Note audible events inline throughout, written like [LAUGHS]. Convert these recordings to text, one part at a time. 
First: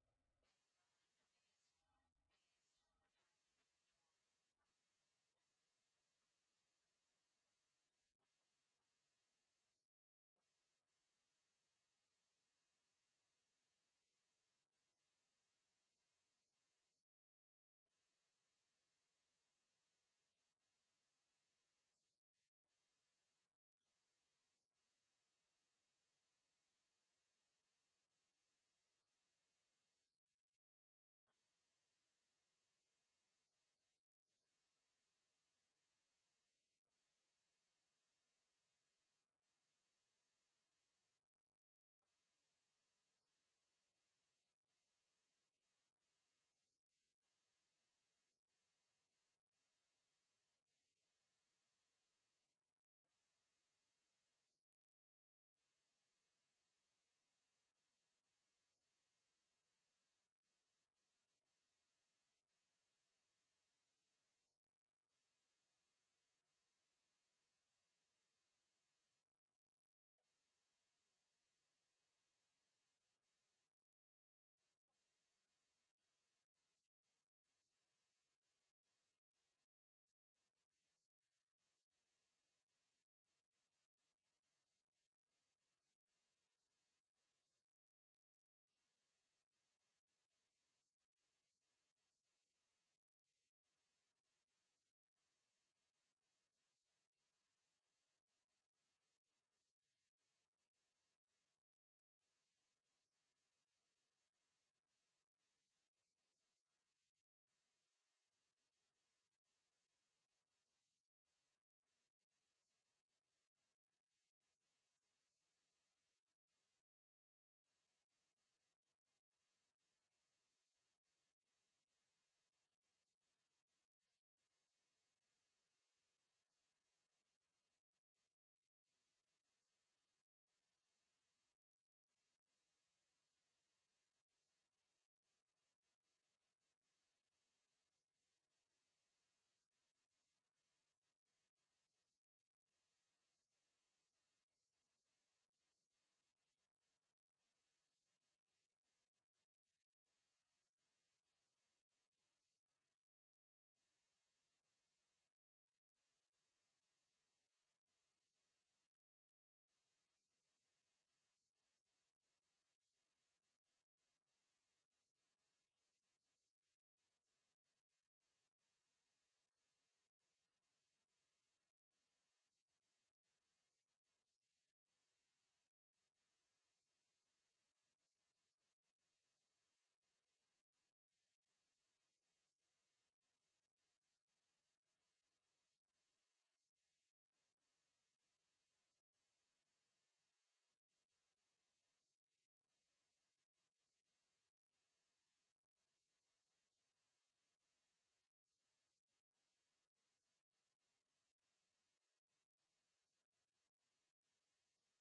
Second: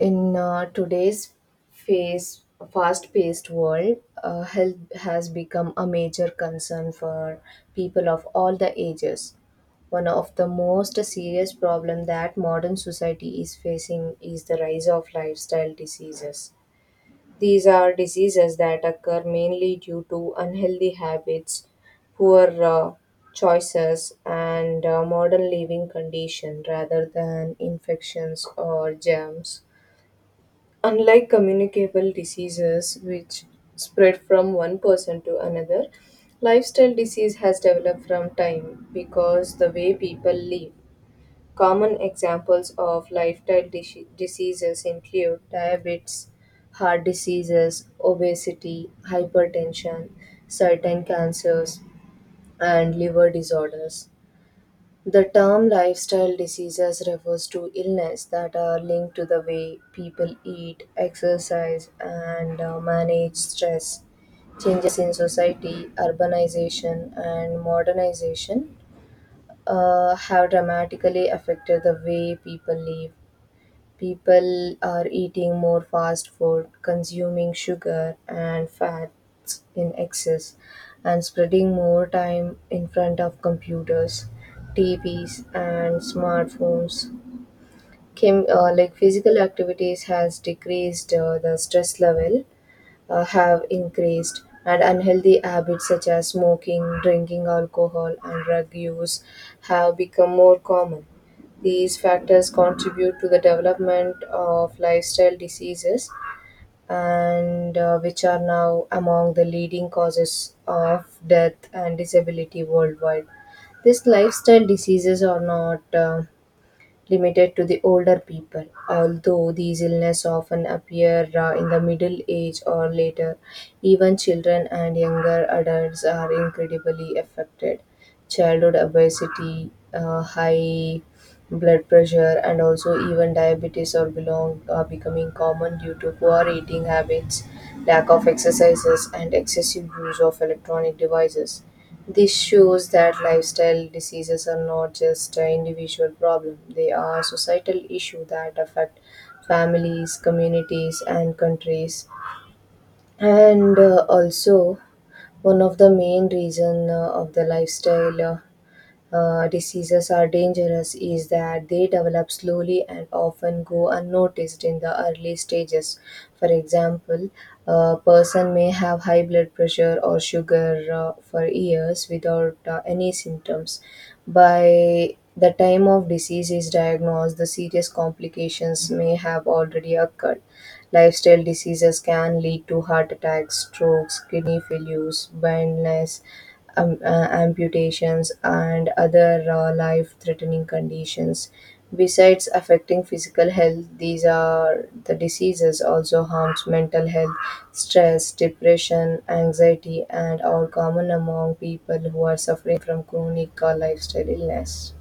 In today's phase, fast-paced world, health has become a major concern for people of all the ages. One of the most serious problem that modern society is facing is the rise of lifestyle diseases. These are diseases that occur mainly due to unhealthy habits, poor choices, and modern living condition rather than infections or germs. Unlike communicable diseases, which spread from one person to another, lifestyle disease has developed from time because the way people live. Common examples of diseases include diabetes, heart diseases, obesity, hypertension, certain cancers, and liver disorders. The term lifestyle diseases refers to illness that are linked to the way people eat, exercise, and manage stress. Changes in society, urbanization, and modernization have dramatically affected the way people live. People are eating more fast food, consuming sugar and fats in excess, and spreading more time in front of computers, TVs, and smartphones. Like physical activities has decreased, the stress level have increased, and unhealthy habits such as smoking, drinking alcohol, and drug use have become more common. These factors contribute to the development of lifestyle diseases, and which are now among the leading causes of death and disability worldwide. These lifestyle diseases are not limited to the older people, although these illnesses often appear in the middle age or later. Even children and younger adults are incredibly affected. Childhood obesity, high blood pressure, and also even diabetes or belong are becoming common due to poor eating habits, lack of exercises, and excessive use of electronic devices. This shows that lifestyle diseases are not just an individual problem; they are societal issues that affect families, communities, and countries. And also, one of the main reasons of the lifestyle diseases are dangerous is that they develop slowly and often go unnoticed in the early stages. For example, a person may have high blood pressure or sugar for years without any symptoms. By the time of disease is diagnosed, the serious complications may have already occurred. Lifestyle diseases can lead to heart attacks, strokes, kidney failures, blindness, amputations, and other life threatening conditions. Besides affecting physical health, these are the diseases also harms mental health. Stress, depression, anxiety, and are common among people who are suffering from chronic lifestyle illness.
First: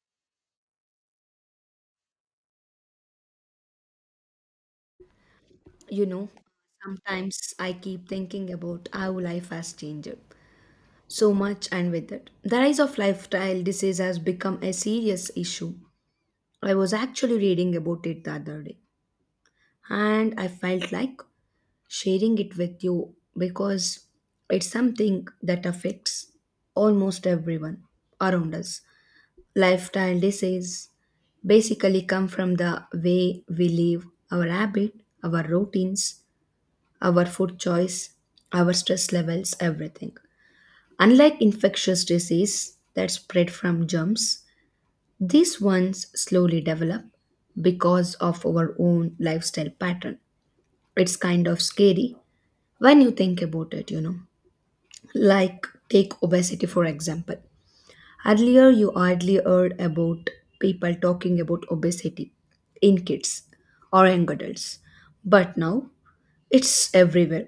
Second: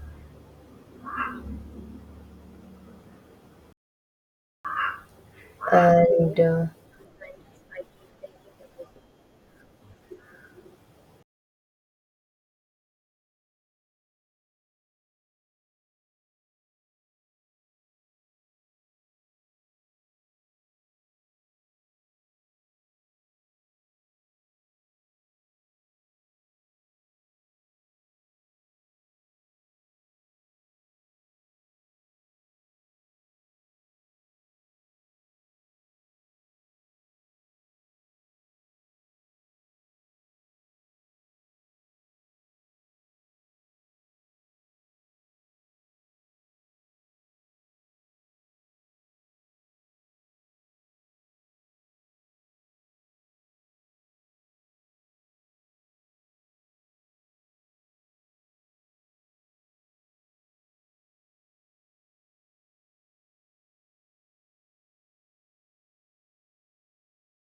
You know, And sometimes I keep thinking about how life has changed so much, and with it, the rise of lifestyle disease has become a serious issue. I was actually reading about it the other day, and I felt like sharing it with you because it's something that affects almost everyone around us. Lifestyle disease basically come from the way we live, our habit, our routines, our food choice, our stress levels, everything. Unlike infectious disease that spread from germs, these ones slowly develop because of our own lifestyle pattern. It's kind of scary when you think about it, you know. Like take obesity for example. Earlier you hardly heard about people talking about obesity in kids or young adults. But now it's everywhere.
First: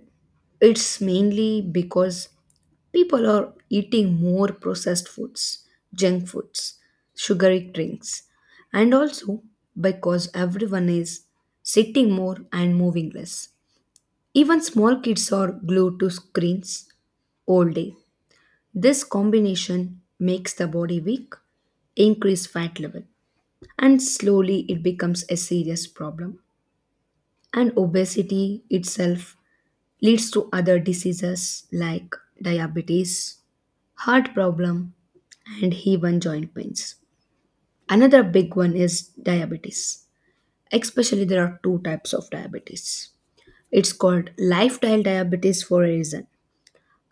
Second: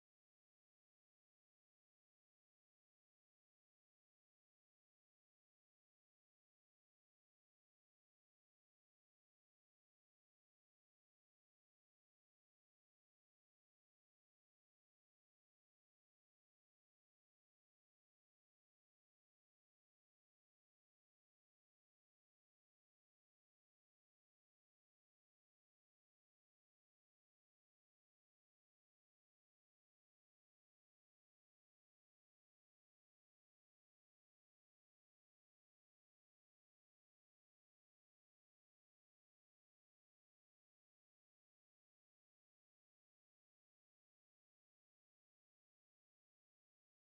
It's mainly because people are eating more processed foods, junk foods, sugary drinks, and also because everyone is sitting more and moving less. Even small kids are glued to screens all day. This combination makes the body weak, increase fat level, and slowly it becomes a serious problem. And obesity itself leads to other diseases like diabetes, heart problem and even joint pains. Another big one is diabetes. Especially there are two types of diabetes. It's called lifestyle diabetes for a reason.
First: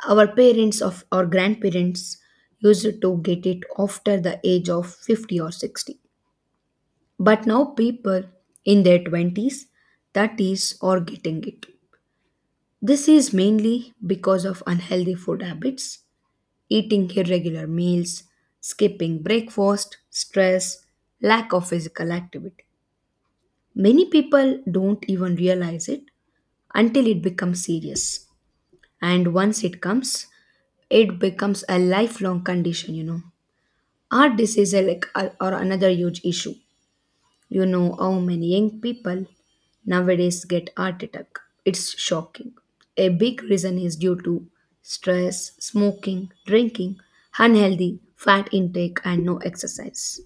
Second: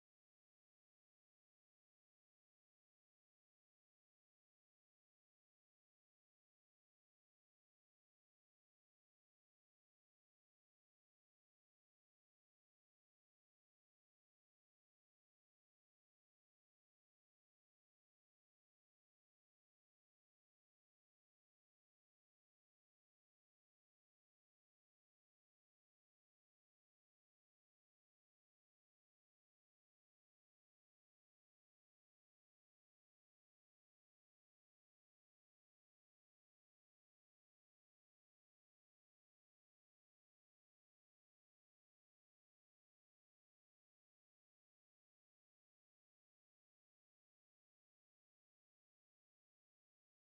Our parents of or grandparents used to get it after the age of 50 or 60, but now people in their 20s, 30s are getting it. This is mainly because of unhealthy food habits. Eating irregular meals, skipping breakfast, stress, lack of physical activity. Many people don't even realize it until it becomes serious. And once it comes, it becomes a lifelong condition, you know. Heart disease is like or another huge issue. You know how many young people nowadays get heart attack. It's shocking. A big reason is due to stress, smoking, drinking, unhealthy fat intake and no exercise.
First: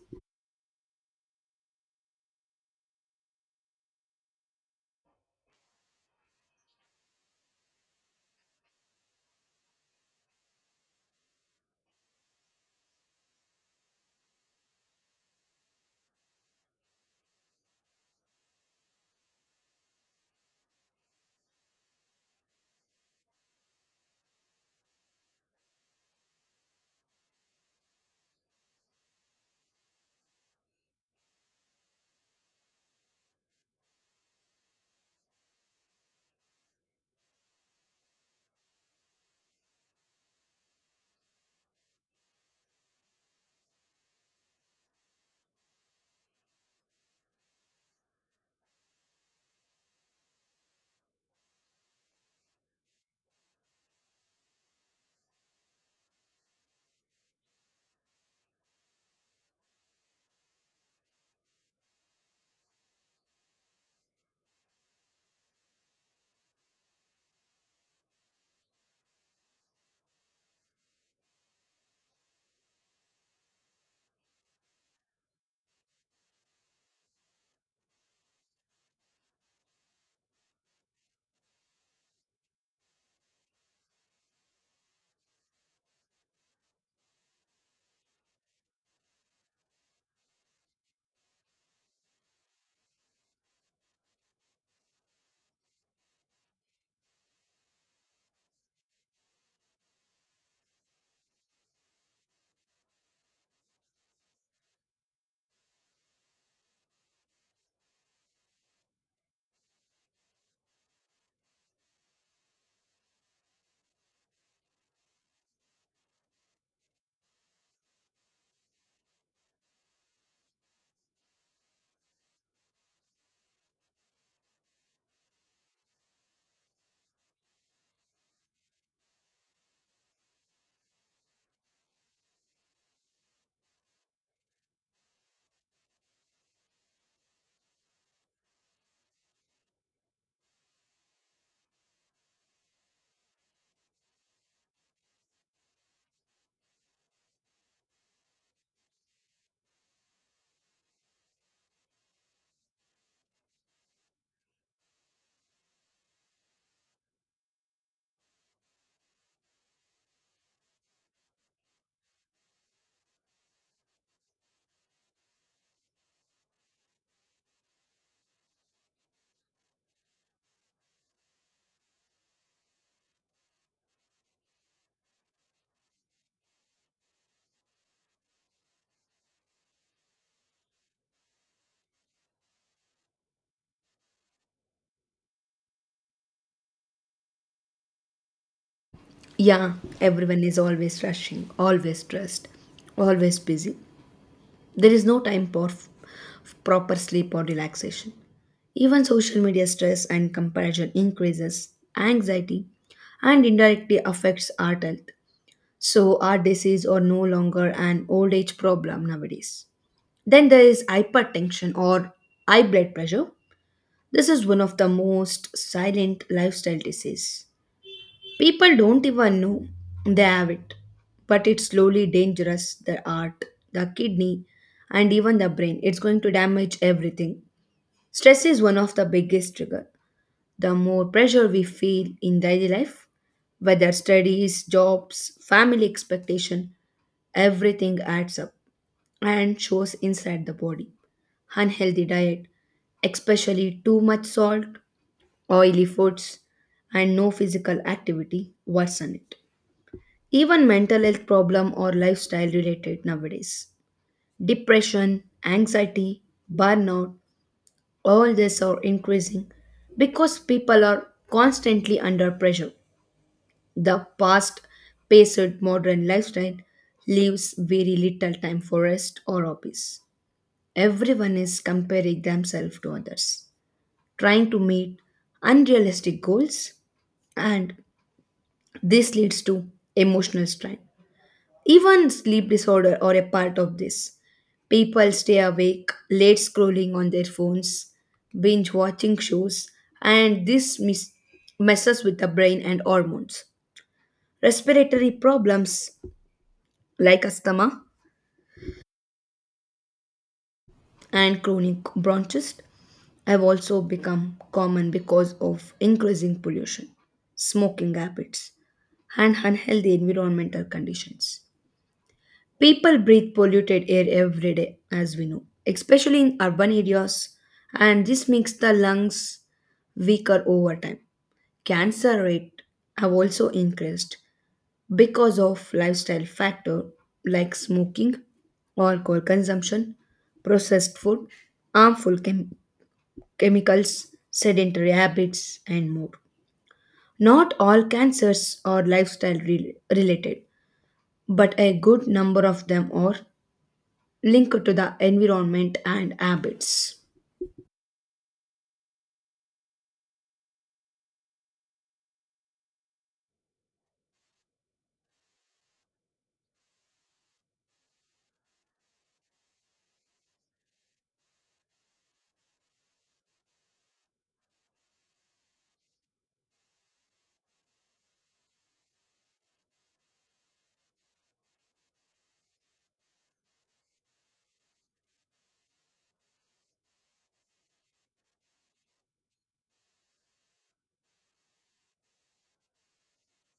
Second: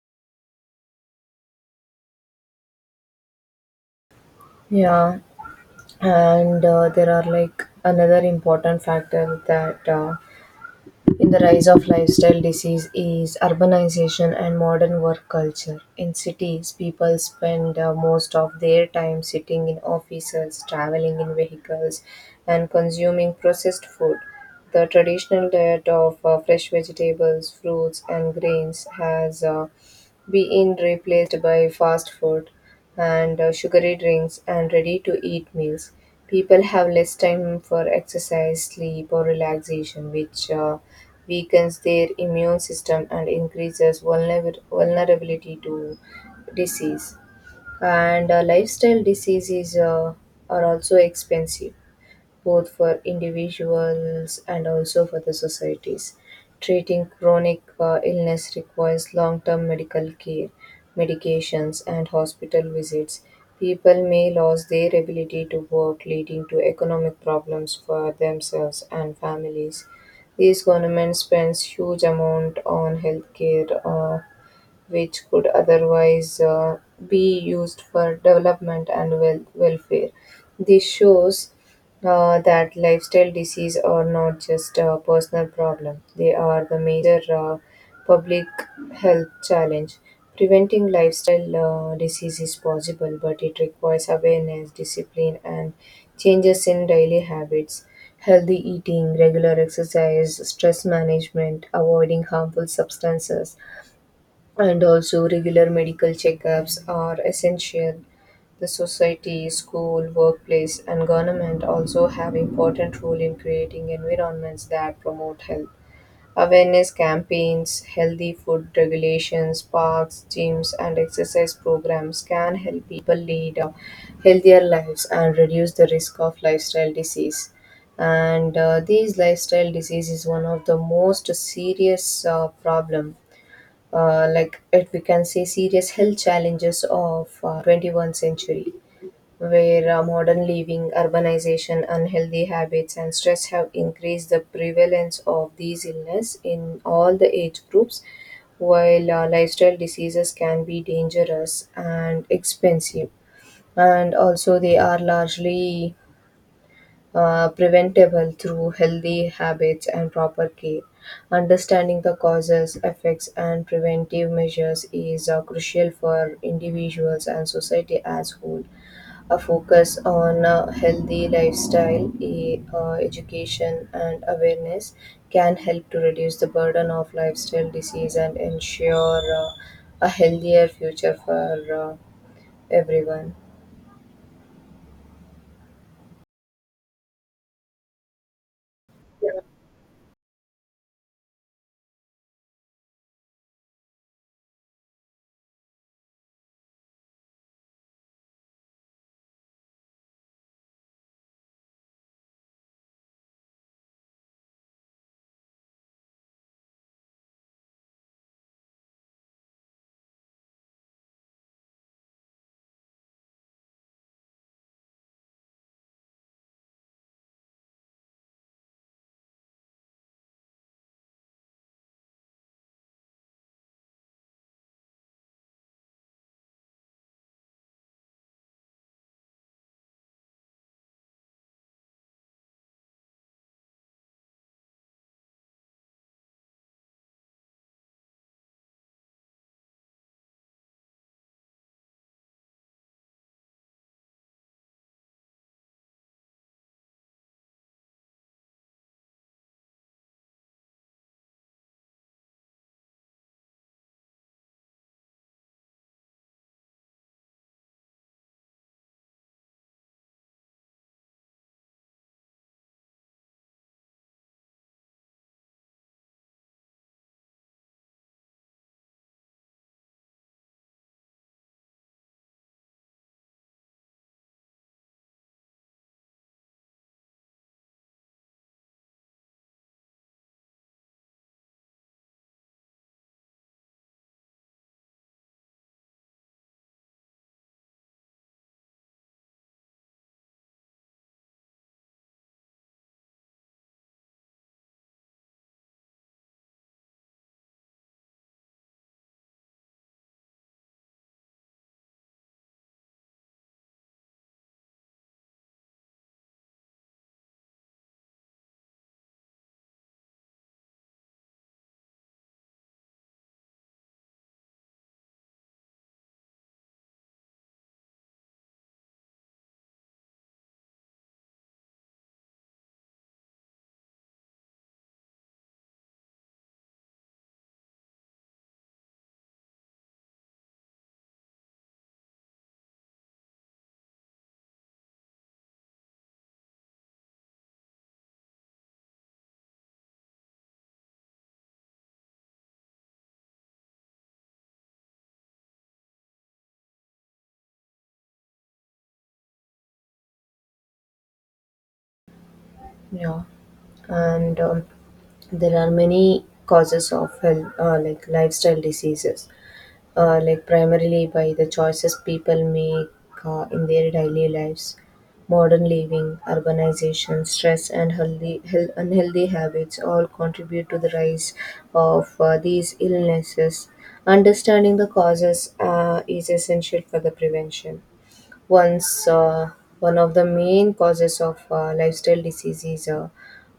Yeah, and there are like another important factor that in the rise of lifestyle disease is urbanization and modern work culture. In cities, people spend most of their time sitting in offices, traveling in vehicles, and consuming processed food. The traditional diet of fresh vegetables, fruits, and grains has been replaced by fast food and sugary drinks and ready to eat meals. People have less time for exercise, sleep, or relaxation, which weakens their immune system and increases vulnerability to disease. And Lifestyle diseases are also expensive both for individuals and also for the societies. Treating chronic illness requires long term medical care, medications, and hospital visits. People may lose their ability to work, leading to economic problems for themselves and families. These governments spends huge amount on healthcare which could otherwise be used for development and welfare. This shows that lifestyle disease are not just a personal problem; they are the major public health challenge. Preventing lifestyle disease is possible, but it requires awareness, discipline, and changes in daily habits. Healthy eating, regular exercise, stress management, avoiding harmful substances, and also regular medical checkups are essential. The society, school, workplace, and government also have important role in creating environments that promote health. Awareness campaigns, healthy food regulations, parks, gyms, and exercise programs can help people lead healthier lives and reduce the risk of lifestyle disease. And These lifestyle disease is one of the most serious problem, like it, we can say serious health challenges of 21st century, where modern living, urbanization, unhealthy habits, and stress have increased the prevalence of these illness in all the age groups, while lifestyle diseases can be dangerous and expensive, and also they are largely preventable through healthy habits and proper care. Understanding the causes, effects, and preventive measures is crucial for individuals and society as whole. A focus on a healthy lifestyle, education, and awareness can help to reduce the burden of lifestyle disease and ensure a healthier future for everyone. Yeah, everyone is always rushing, always stressed, always busy. There is no time for proper sleep or relaxation. Even social media stress and comparison increases anxiety and indirectly affects our health. So our disease are no longer an old age problem nowadays. Then there is hypertension or high blood pressure. This is one of the most silent lifestyle disease. People don't even know they have it, but it's slowly dangerous the heart, the kidney, and even the brain. It's going to damage everything. Stress is one of the biggest trigger. The more pressure we feel in daily life, whether studies, jobs, family expectation, everything adds up and shows inside the body. Unhealthy diet, especially too much salt, oily foods, and no physical activity worsen it. Even mental health problem or lifestyle related nowadays. Depression, anxiety, burnout, all these are increasing because people are constantly under pressure. The past paced modern lifestyle leaves very little time for rest or hobbies. Everyone is comparing themselves to others, trying to meet unrealistic goals, and this leads to emotional strain. Even sleep disorder are a part of this. People stay awake, late scrolling on their phones, binge watching shows, and this messes with the brain and hormones. Respiratory problems like asthma and chronic bronchitis have also become common because of increasing pollution, smoking habits, and unhealthy environmental conditions. People breathe polluted air every day, as we know, especially in urban areas, and this makes the lungs weaker over time. Cancer rate have also increased because of lifestyle factor like smoking, alcohol consumption, processed food, harmful chem- chemicals, sedentary habits, and more. Not all cancers are related, but a good number of them are linked to the environment and habits. Yeah, and there are many causes of health, like lifestyle diseases, like primarily by the choices people make in their daily lives. Modern living, urbanization, stress, and unhealthy habits all contribute to the rise of these illnesses. Understanding the causes is essential for the prevention. Once One of the main causes of lifestyle disease is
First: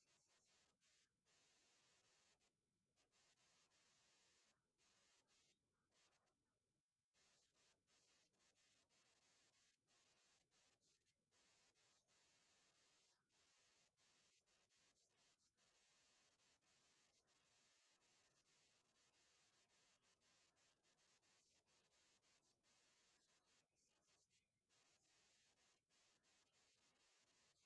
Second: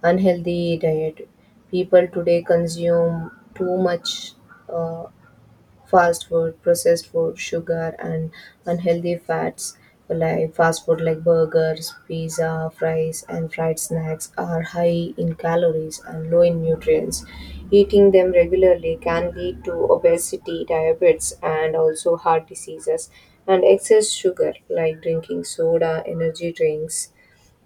unhealthy diet. People today consume too much uh, fast food, processed food, sugar, and unhealthy fats, like fast food like burgers, pizza, fries, and fried snacks are high in calories and low in nutrients. Eating them regularly can lead to obesity, diabetes, and also heart diseases. And excess sugar like drinking soda, energy drinks,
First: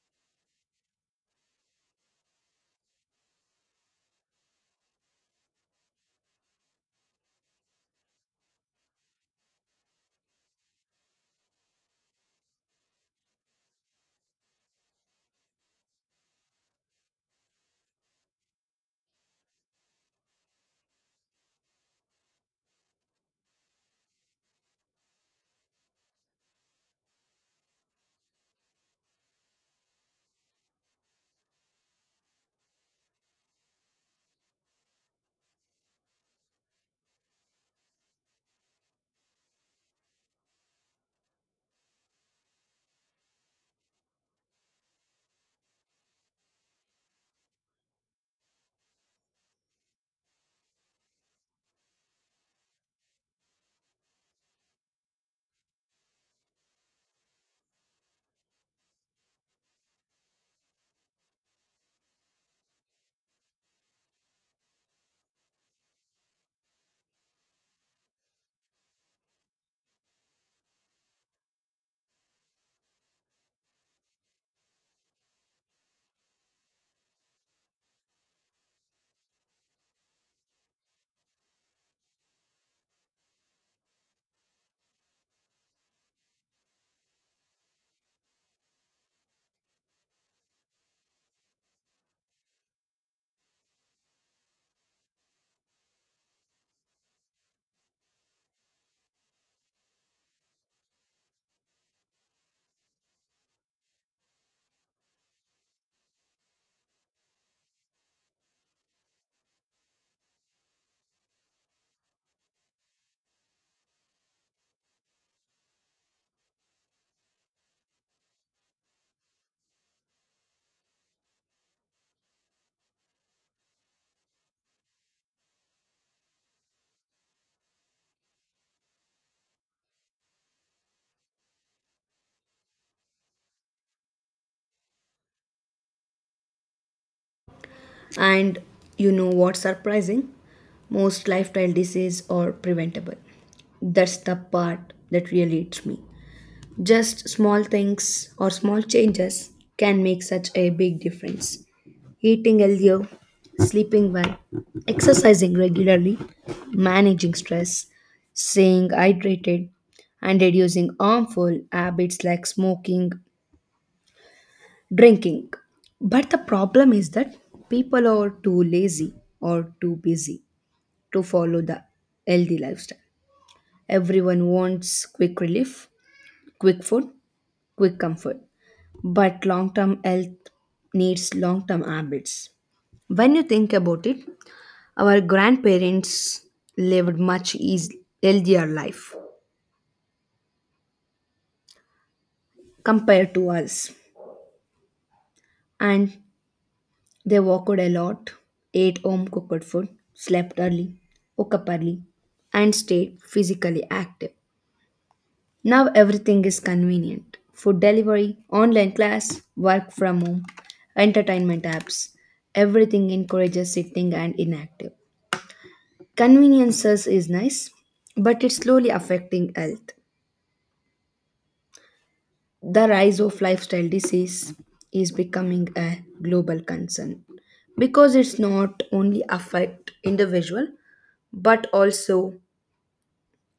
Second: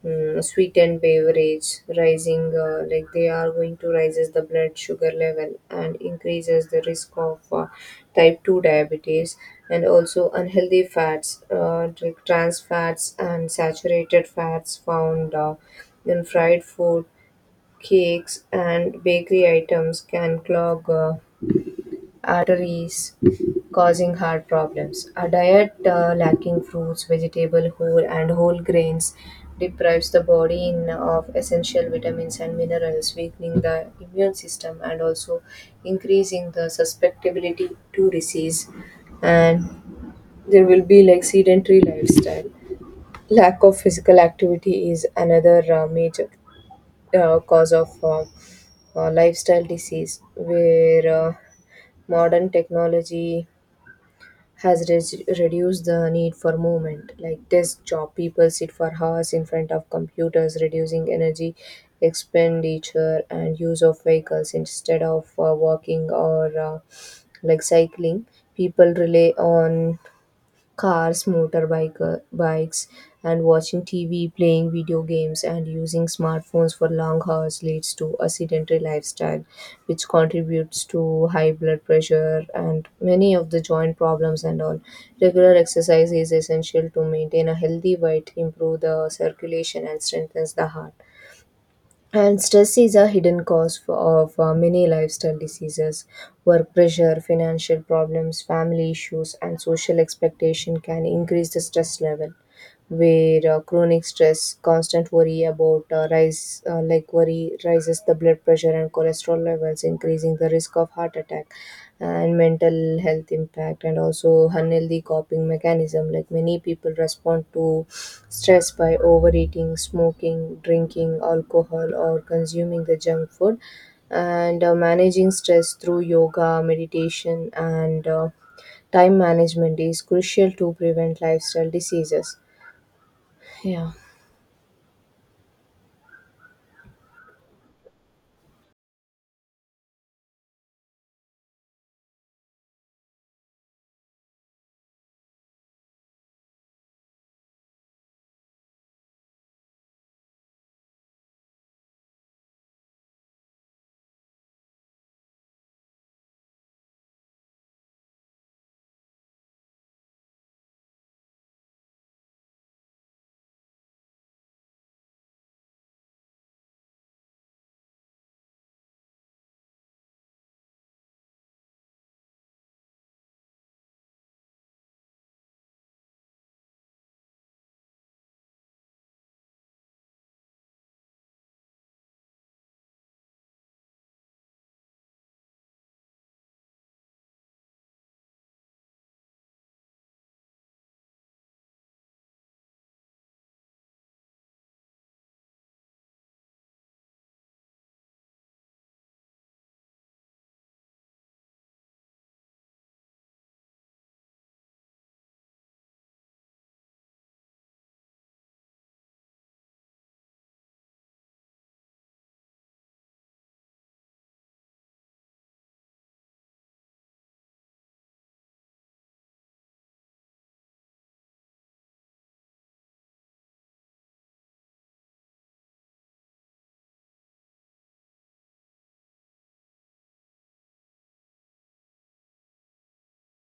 sweetened beverage rising like they are going to raises the blood sugar level and increases the risk of type 2 diabetes, and also unhealthy fats like trans fats and saturated fats found in fried food, cakes, and bakery items can clog arteries, causing heart problems. A diet lacking fruits, vegetable, whole grains deprives the body of essential vitamins and minerals, weakening the immune system and also increasing the susceptibility to disease. And there will be like sedentary lifestyle. Lack of physical activity is another major cause of lifestyle disease, where modern technology has reduced the need for movement. Like desk job, people sit for hours in front of computers, reducing energy expenditure and use of vehicles instead of walking or like cycling. People rely on cars, motorbike, bikes, and watching TV, playing video games, and using smartphones for long hours leads to a sedentary lifestyle, which contributes to high blood pressure and many of the joint problems and all. Regular exercise is essential to maintain a healthy weight, improve the circulation, and strengthens the heart. And stress is a hidden cause of many lifestyle diseases. Work pressure, financial problems, family issues, and social expectation can increase the stress level. Where chronic stress, constant worry about like worry, rises the blood pressure and cholesterol levels, increasing the risk of heart attack and mental health impact, and also unhealthy coping mechanism like many people respond to stress by overeating, smoking, drinking alcohol, or consuming the junk food. And Managing stress through yoga, meditation, and time management is crucial to prevent lifestyle diseases. Yeah, And you know what's surprising? Most lifestyle diseases are preventable. That's the part that really hits me. Just small things or small changes can make such a big difference. Eating healthier, sleeping well, exercising regularly, managing stress, staying hydrated, and reducing harmful habits like smoking, drinking. But the problem is that people are too lazy or too busy to follow the healthy lifestyle. Everyone wants quick relief, quick food, quick comfort, but long term health needs long term habits. When you think about it, our grandparents lived healthier life compared to us, and they walked a lot, ate home cooked food, slept early, woke up early, and stayed physically active. Now everything is convenient food delivery, online class, work from home, entertainment apps. Everything encourages sitting and inactive. Conveniences is nice, but it's slowly affecting health. The rise of lifestyle disease is becoming a global concern because it's not only affect individual but also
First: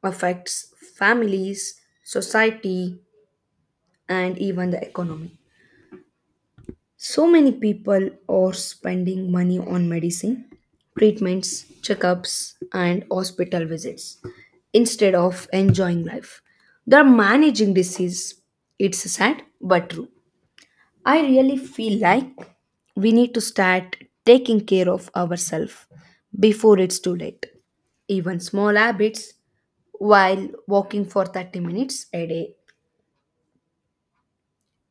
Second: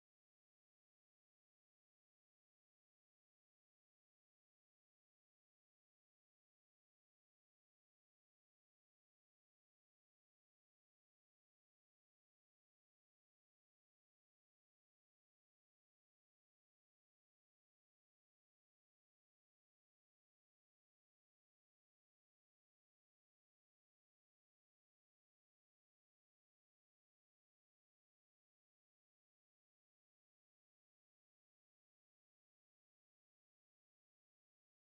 affects families, society and even the economy. So many people are spending money on medicine, treatments, checkups and hospital visits instead of enjoying life. They're managing disease. It's sad but true. I really feel like we need to start taking care of ourselves before it's too late. Even small habits while walking for 30 minutes a day,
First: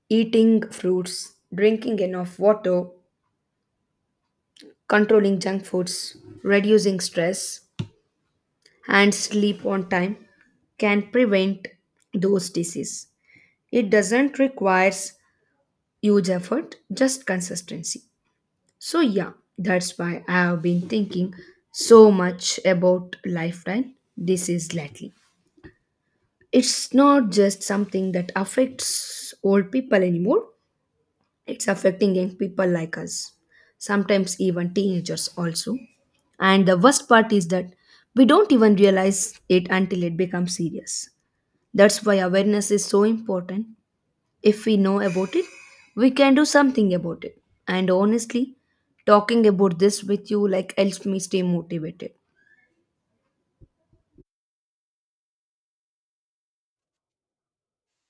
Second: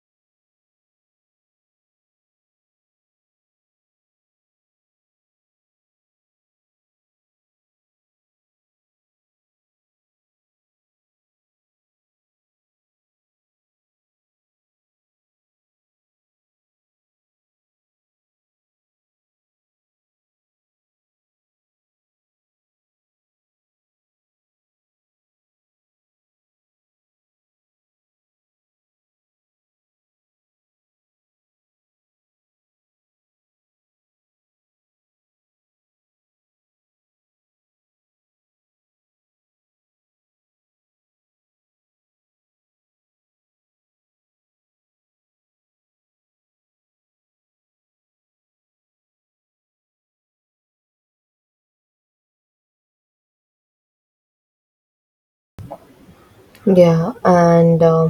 eating fruits, drinking enough water, controlling junk foods, reducing stress, and sleep on time can prevent those diseases. It doesn't requires huge effort, just consistency. So, yeah, that's why I have been thinking so much about lifeline disease lately. It's not just something that affects old people anymore, it's affecting young people like us, sometimes even teenagers also. And the worst part is that we don't even realize it until it becomes serious. That's why awareness is so important. If we know about it, we can do something about it. And honestly, talking about this with you like helps me stay motivated. yeah, and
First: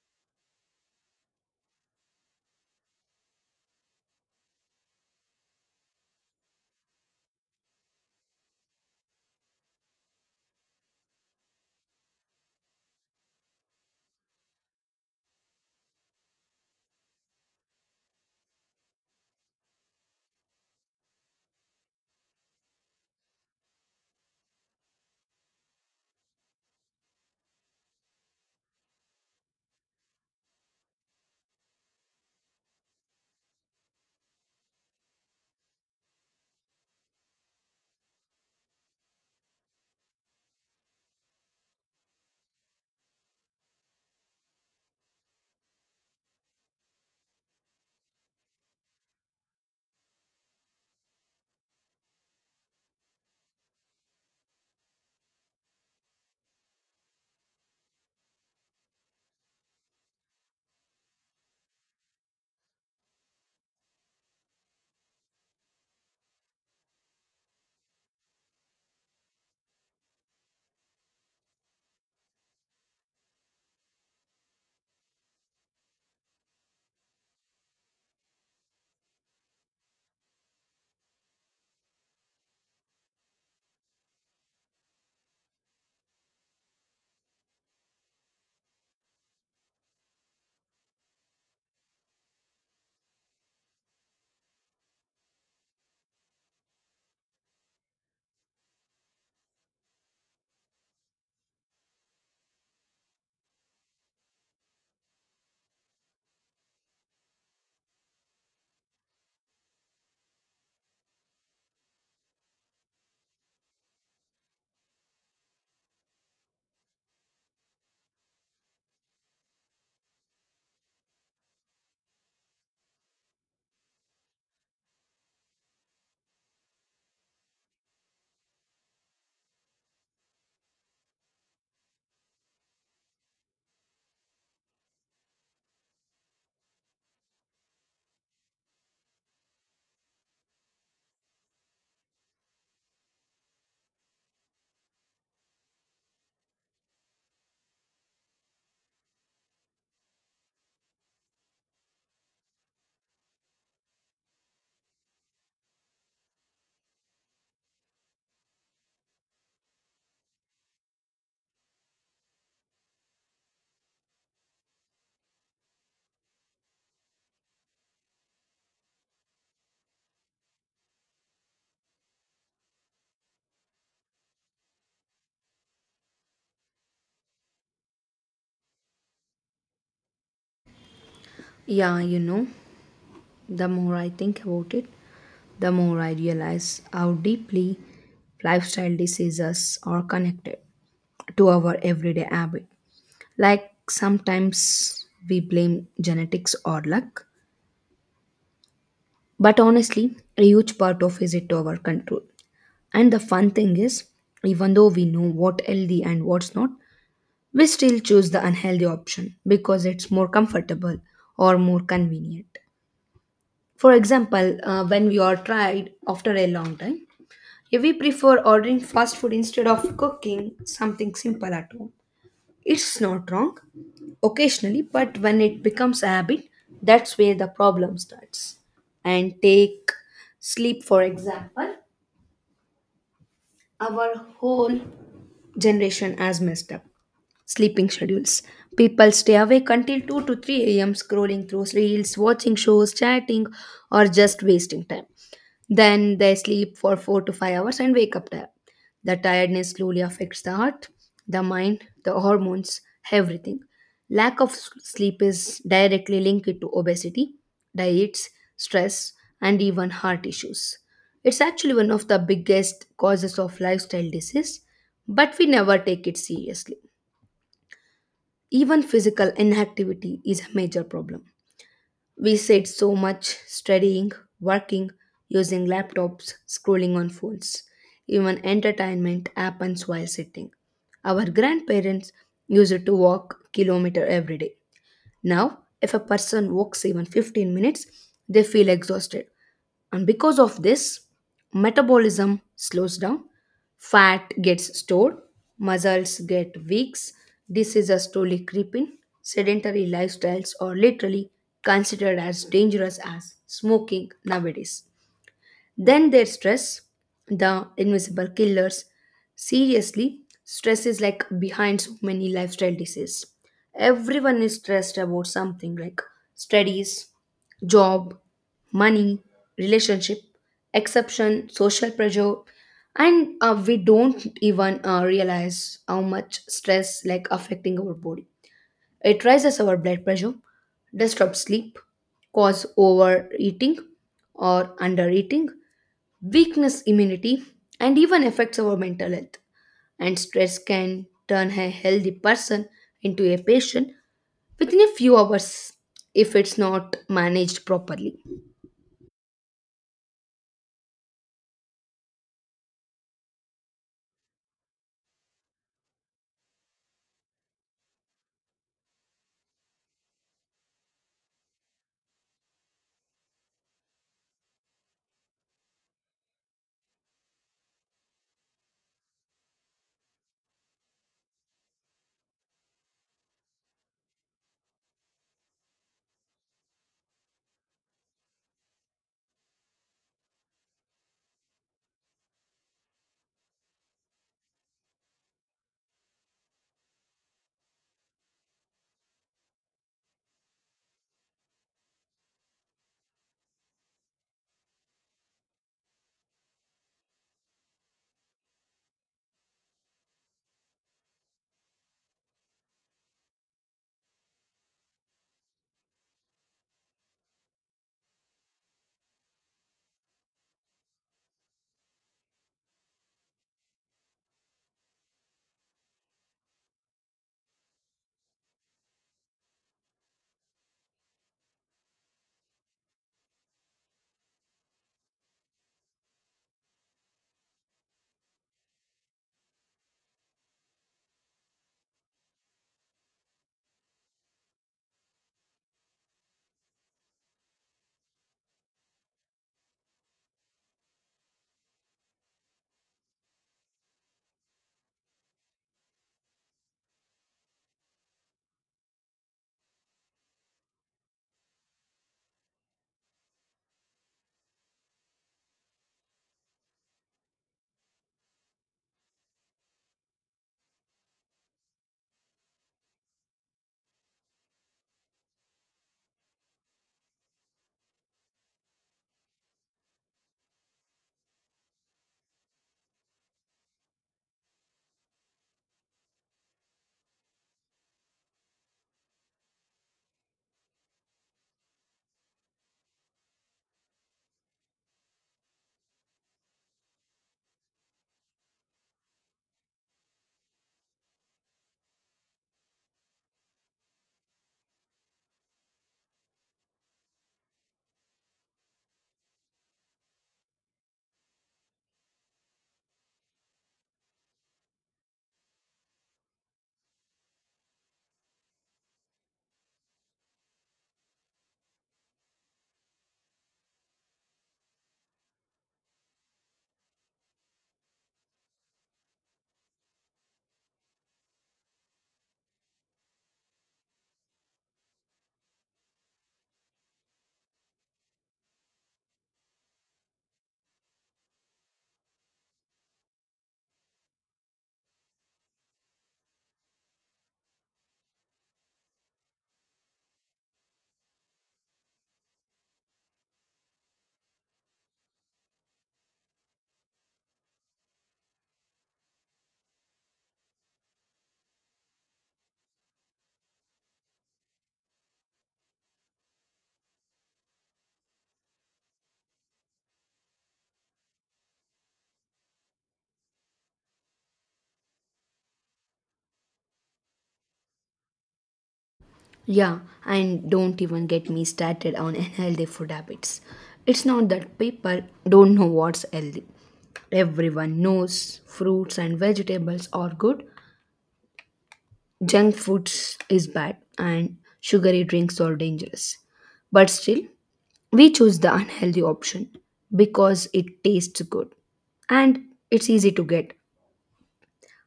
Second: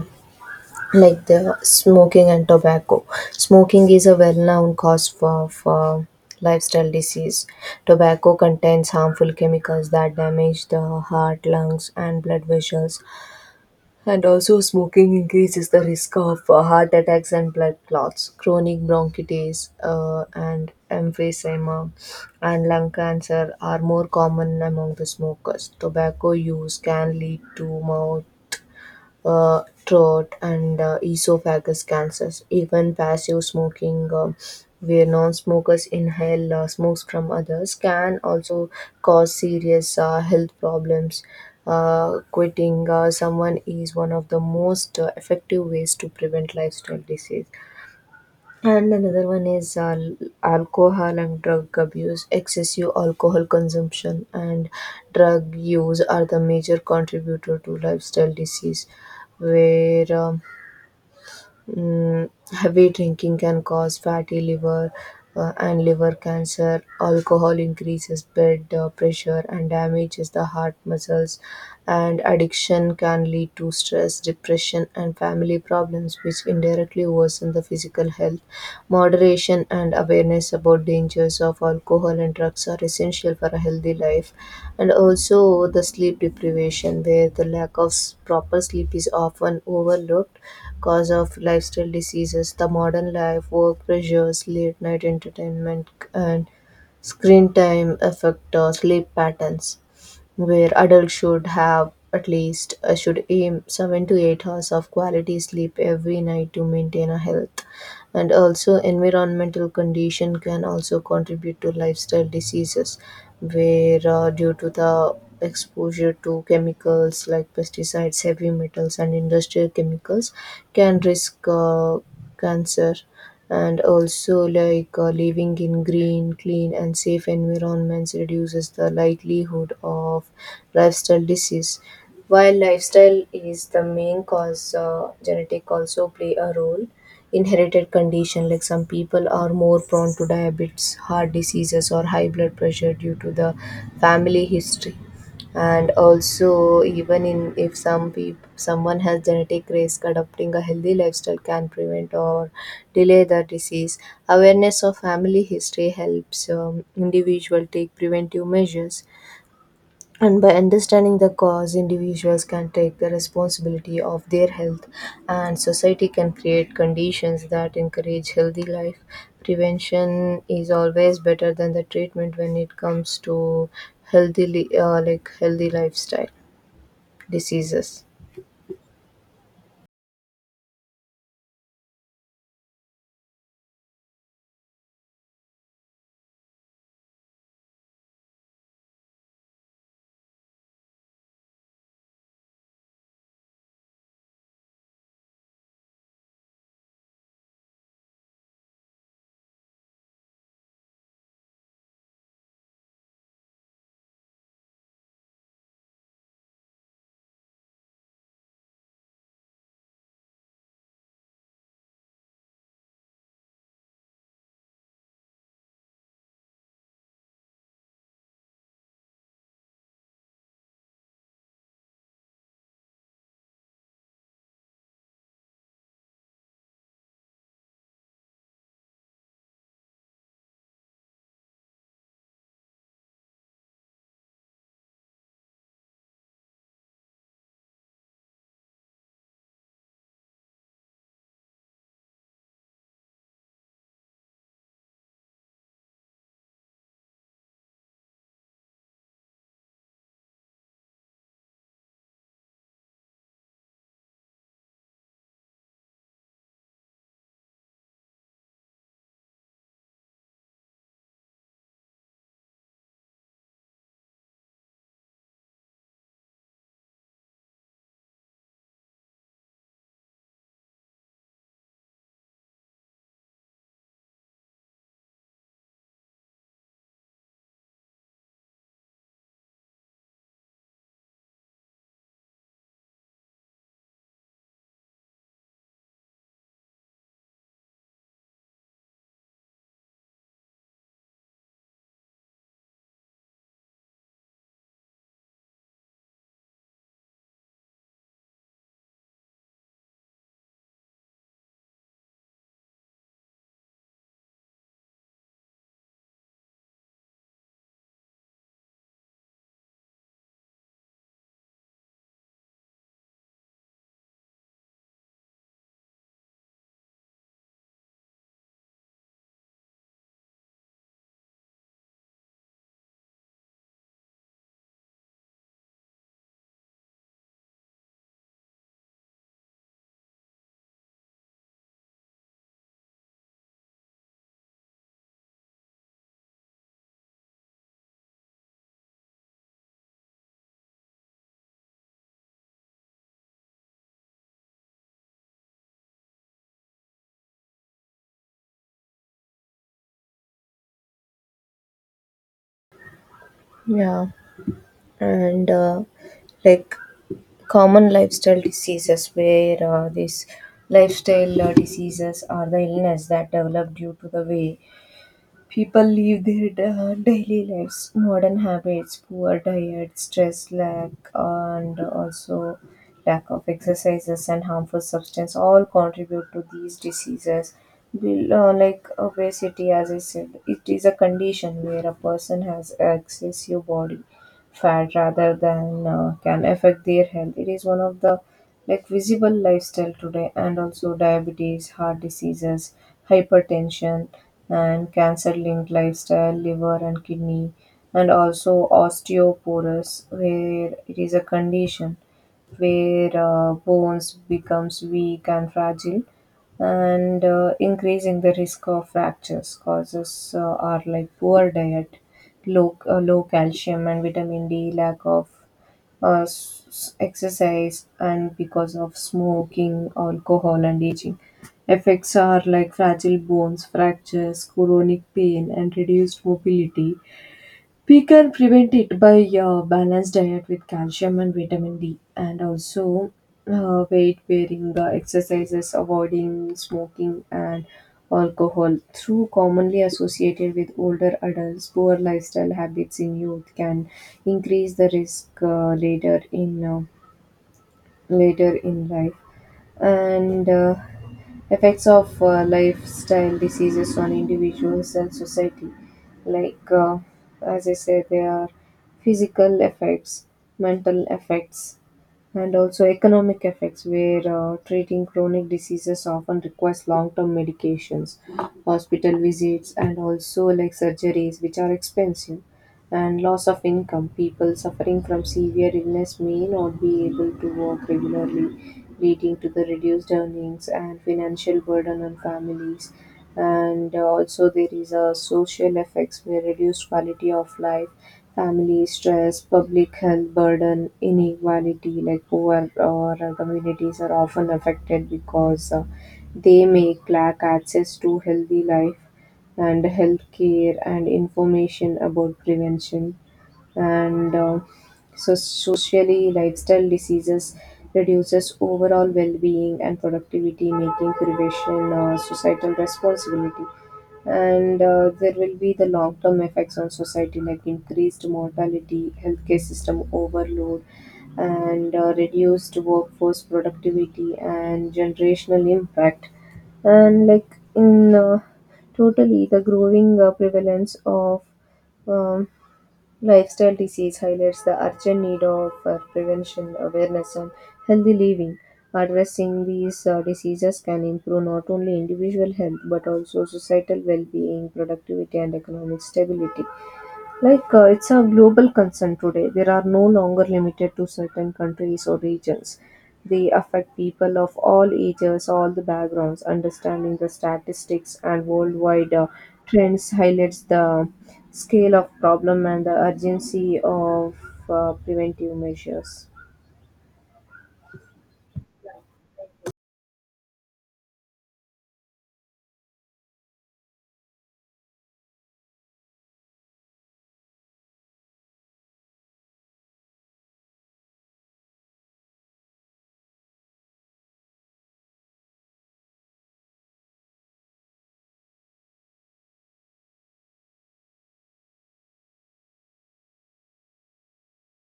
like the smoking and tobacco. Smoking is a well-known for lifestyle disease. Tobacco contains harmful chemicals that damage the heart, lungs, and blood vessels. And also, smoking increases the risk of heart attacks and blood clots, chronic bronchitis, and emphysema, and lung cancer are more common among the smokers. Tobacco use can lead to mouth, throat, and esophagus cancers. Even passive smoking, where non smokers inhale smokes from others, can also cause serious health problems. Quitting someone is one of the most effective ways to prevent lifestyle disease. And another one is alcohol and drug abuse. Excessive alcohol consumption and drug use are the major contributor to lifestyle disease, where um, heavy drinking can cause fatty liver and liver cancer. Alcohol increases blood pressure and damages the heart muscles. And addiction can lead to stress, depression, and family problems, which indirectly worsen the physical health. Moderation and awareness about dangers of alcohol and drugs are essential for a healthy life. And also, the sleep deprivation, where the lack of proper sleep is often overlooked cause of lifestyle diseases, the modern life, work pressures, late night entertainment, and screen time affect our sleep patterns where adults should have at least should aim 7 to 8 hours of quality sleep every night to maintain a health. And also environmental condition can also contribute to lifestyle diseases where due to the exposure to chemicals like pesticides, heavy metals, and industrial chemicals can risk cancer. And also, like, living in green, clean, and safe environments reduces the likelihood of lifestyle disease. While lifestyle is the main cause, genetic also play a role. Inherited condition, like some people are more prone to diabetes, heart diseases, or high blood pressure due to the family history. And also, even in if some people, someone has genetic risk, adopting a healthy lifestyle can prevent or delay the disease. Awareness of family history helps individual take preventive measures, and by understanding the cause, individuals can take the responsibility of their health, and society can create conditions that encourage healthy life. Prevention is always better than the treatment when it comes to healthy, li- like healthy lifestyle diseases. Yeah, you know, the more I think about it, the more I realize how deeply lifestyle diseases are connected to our everyday habit. Like sometimes we blame genetics or luck, but honestly, a huge part of is it our control. And the fun thing is, even though we know what healthy and what's not, we still choose the unhealthy option because it's more comfortable or more convenient. For example, when we are tired after a long time, if we prefer ordering fast food instead of cooking something simple at home, it's not wrong occasionally, but when it becomes a habit, that's where the problem starts. And take sleep, for example. Our whole generation has messed up sleeping schedules. People stay awake until 2 to 3 a.m. scrolling through reels, watching shows, chatting, or just wasting time. Then they sleep for 4 to 5 hours and wake up tired. The tiredness slowly affects the heart, the mind, the hormones, everything. Lack of sleep is directly linked to obesity, diets, stress, and even heart issues. It's actually one of the biggest causes of lifestyle disease, but we never take it seriously. Even physical inactivity is a major problem. We sit so much studying, working, using laptops, scrolling on phones. Even entertainment happens while sitting. Our grandparents used to walk kilometer every day. Now, if a person walks even 15 minutes, they feel exhausted. And because of this, metabolism slows down, fat gets stored, muscles get weak, diseases slowly creep in. Sedentary lifestyles are literally considered as dangerous as smoking nowadays. Then there's stress, the invisible killers. Seriously, stress is like behind so many lifestyle diseases. Everyone is stressed about something like studies, job, money, relationship, exception, social pressure, and we don't even realize how much stress like affecting our body. It raises our blood pressure, disrupts sleep, cause overeating or undereating, weakness immunity, and even affects our mental health. And stress can turn a healthy person into a patient within a few hours if it's not managed properly. Yeah, and like common lifestyle diseases, where these lifestyle diseases are the illness that develop due to the way people live their daily lives. Modern habits, poor diet, stress, lack, and also lack of exercises and harmful substance all contribute to these diseases. Will, like obesity, as I said, it is a condition where a person has excessive body fat rather than can affect their health. It is one of the like visible lifestyle today. And also diabetes, heart diseases, hypertension, and cancer linked lifestyle, liver and kidney, and also osteoporosis, where it is a condition where bones becomes weak and fragile and increasing the risk of fractures. Causes are like poor diet, low calcium and vitamin D, lack of exercise, and because of smoking, alcohol, and aging. Effects are like fragile bones, fractures, chronic pain, and reduced mobility. We can prevent it by balanced diet with calcium and vitamin D, and also weight bearing exercises, avoiding smoking and alcohol. Through commonly associated with older adults, poor lifestyle habits in youth can increase the risk later in life. And effects of lifestyle diseases on individuals and society, like, as I said, there are physical effects, mental effects, and also economic effects, where treating chronic diseases often requires long-term medications, hospital visits, and also like surgeries which are expensive, and loss of income. People suffering from severe illness may not be able to work regularly, leading to the reduced earnings and financial burden on families. And also, there is a social effects where reduced quality of life, family stress, public health burden, inequality, like poor or communities are often affected because they may lack access to healthy life and healthcare and information about prevention. And so socially, lifestyle diseases reduces overall well-being and productivity, making prevention a societal responsibility. And there will be the long-term effects on society, like increased mortality, healthcare system overload, and reduced workforce productivity and generational impact. And like in totally, the growing prevalence of um, lifestyle disease highlights the urgent need of prevention, awareness, and healthy living. Addressing these diseases can improve not only individual health but also societal well-being, productivity, and economic stability. Like, it's a global concern today. There are no longer limited to certain countries or regions. They affect people of all ages, all the backgrounds. Understanding the statistics and worldwide trends highlights the scale of problem and the urgency of preventive measures. Yeah, and don't even get me started on [LAUGHS] unhealthy food habits. It's not that people don't know what's healthy. Everyone knows fruits and vegetables are good, junk foods is bad, and sugary drinks are dangerous. But still, we choose the unhealthy option because it tastes good and it's easy to get.